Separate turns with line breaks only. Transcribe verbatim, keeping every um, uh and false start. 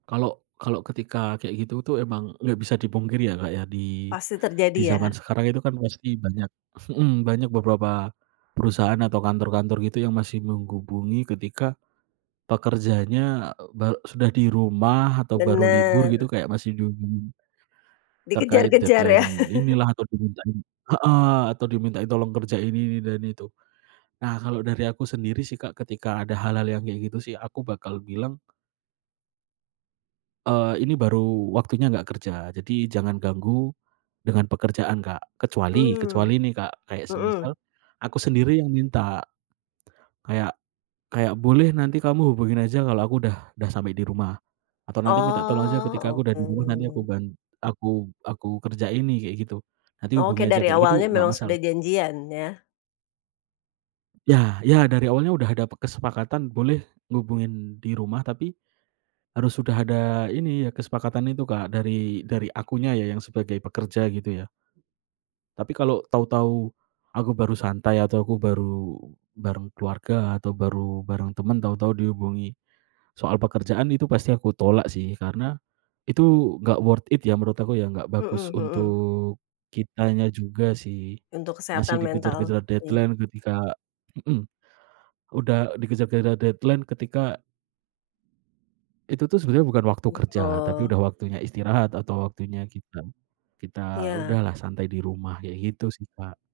Kalau kalau ketika kayak gitu tuh emang gak bisa dipungkiri ya Kak ya di
Pasti
di
terjadi
zaman
ya.
sekarang itu kan masih banyak mhm, banyak beberapa perusahaan atau kantor-kantor gitu yang masih menggubungi ketika, pekerjaannya, eee, be sudah di rumah atau baru libur gitu
Bener.
kayak masih dihubungi, terkait
Dikejar-kejar ya.
deadline inilah, atau dimintain heeh, atau dimintain tolong kerjain ini ini dan itu. Nah kalau dari aku sendiri sih Kak, ketika ada hal-hal yang kayak gitu sih, aku bakal bilang Eee, ini baru waktunya nggak kerja. Jadi jangan ganggu dengan pekerjaan Kak, kecuali
Mmm.
kecuali nih Kak kayak semisal,
Mhm.
aku sendiri yang minta, kayak kayak, "Boleh nanti kamu hubungin aja kalau aku udah udah sampai di rumah." Atau, "Nanti minta tolong aja ketika aku
Oh,
udah di rumah, nanti aku
oke.
ban aku aku kerjain nih," kayak gitu. Nanti hubungi
Oke,
aja
dari
kayak itu
awalnya
nggak
memang
masalah.
sudah janjian ya.
Ya ya, dari awalnya udah ada pe kesepakatan boleh ngehubungin di rumah, tapi harus udah ada ini ya, kesepakatan itu Kak dari dari akunya ya yang sebagai pekerja gitu ya. Tapi kalau tahu-tahu aku baru santai, atau aku baru bareng keluarga, atau baru bareng temen, tahu-tahu dihubungi soal pekerjaan, itu pasti aku tolak sih karena itu gak worth it ya, menurut aku ya, nggak bagus
Mhm mhm.
untuk kitanya juga sih.
Untuk
Masih
kesehatan mental.
dikejar-kejar
Iya.
deadline ketika mhm. Udah dikejar-kejar deadline ketika itu tuh sebenarnya bukan waktu kerja, tapi
Betul.
udah waktunya istirahat, atau waktunya kita kita
Iya.
udahlah santai di rumah, kayak gitu sih Kak.